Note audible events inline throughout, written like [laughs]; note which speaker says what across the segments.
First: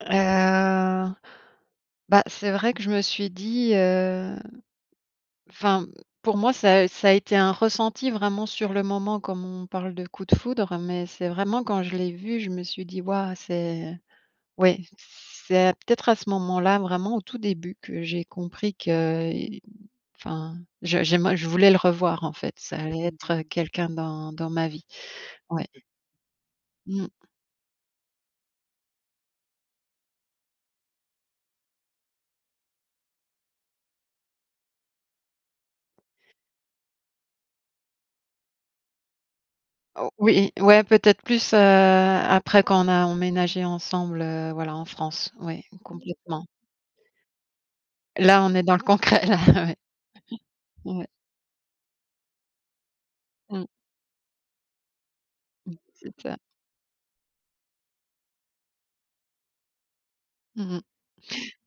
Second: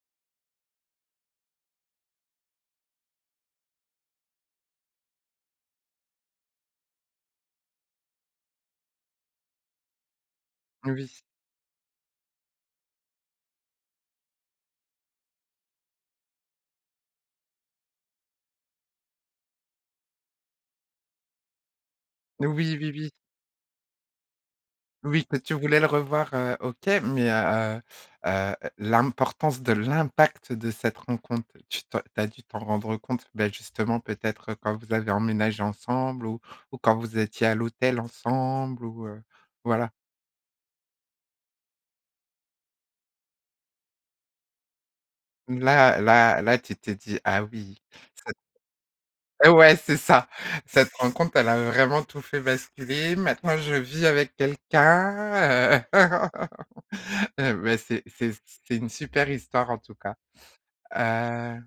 Speaker 1: Heu, bah c'est vrai que je me suis dit, heu, enfin pour moi ça, heu, ça a été un ressenti vraiment sur le moment comme on parle de coup de foudre, mais
Speaker 2: Oui.
Speaker 1: c'est vraiment quand je l'ai vu, je me suis dit: «Waouh c'est». Oui c'est peut-être à ce moment-là vraiment au tout début que j'ai compris qu'il enfin je j'aimer je voulais le revoir en
Speaker 2: Heu,
Speaker 1: fait,
Speaker 2: oui,
Speaker 1: ça
Speaker 2: oui,
Speaker 1: allait
Speaker 2: oui.
Speaker 1: être, heu, quelqu'un dans dans ma vie.
Speaker 2: Oui, toi tu
Speaker 1: Ouais.
Speaker 2: voulais le revoir, heu, OK,
Speaker 1: Mmh.
Speaker 2: mais heu heu, l'importance de l'impact de cette rencontre, tu tu as dû t'en rendre compte, ben justement peut-être quand vous avez emménagé ensemble? Ou ou quand vous étiez à l'hôtel ensemble ou heu, voilà.
Speaker 1: O oui, ouais peut-être plus, heu, après quand on a emménagé ensemble, heu, voilà en France, oui
Speaker 2: Là là
Speaker 1: complètement.
Speaker 2: là tu t'es dit: «Ah oui, c'est».
Speaker 1: Là on est dans le concret, là,
Speaker 2: heu,
Speaker 1: ouais.
Speaker 2: ouais c'est ça:
Speaker 1: [chuckles]
Speaker 2: «Cette
Speaker 1: Ouais.
Speaker 2: rencontre, elle a vraiment tout fait, basculer maintenant
Speaker 1: Mmh.
Speaker 2: je vis avec quelqu'un,
Speaker 1: Mmh,
Speaker 2: heu»
Speaker 1: c'est ça.
Speaker 2: [laughs] et ben c'est c'est c'est une super histoire en tout cas.
Speaker 1: Mmh mh.
Speaker 2: Heu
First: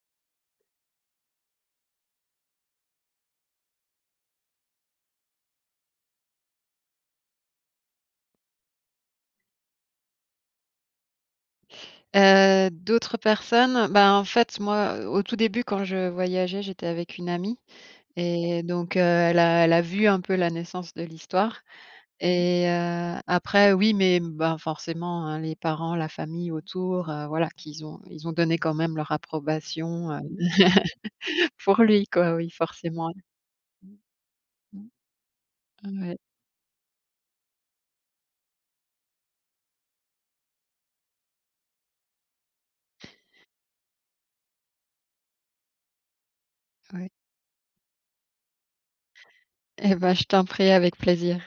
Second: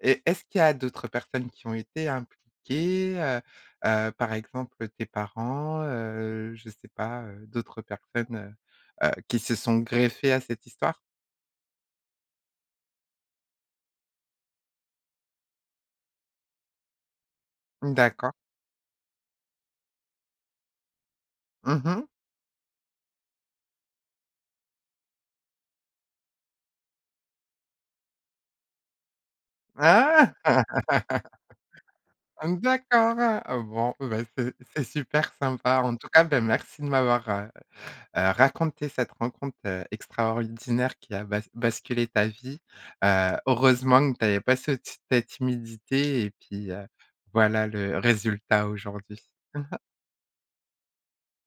Speaker 2: et est-ce qu'il y a d'autres personnes qui ont été impliquées, heu heu, par exemple tes parents, heu, je sais pas, heu, d'autres personnes, heu, qui se sont greffées à cette histoire?
Speaker 1: Heu, d'autres personnes, bah en fait moi au tout début quand je voyageais, j'étais avec une amie
Speaker 2: D'accord.
Speaker 1: et donc heu, elle a elle a vu un peu la naissance de l'histoire
Speaker 2: Mmh mh.
Speaker 1: et heu, après oui mais bah forcément, hein, les parents, la famille autour, heu, voilà qu'ils ont ils ont donné quand même leur approbation, heu,
Speaker 2: Ah!
Speaker 1: [laughs] pour lui
Speaker 2: [laughs]
Speaker 1: quoi, oui forcément.
Speaker 2: D'accord, heu,
Speaker 1: Mmh.
Speaker 2: bon, bah c'est c'est super sympa. En
Speaker 1: Mmh.
Speaker 2: tout
Speaker 1: Ouais.
Speaker 2: cas ben merci, heu heu, de m'avoir raconté cette rencontre, heu, extraordinaire qui a bas basculé ta vie. Heu, heureusement que tu avais pas cet cette timidité et puis heu,
Speaker 1: Ouais.
Speaker 2: voilà le résultat aujourd'hui. [chuckles]
Speaker 1: Eh bah, je t'en prie avec plaisir.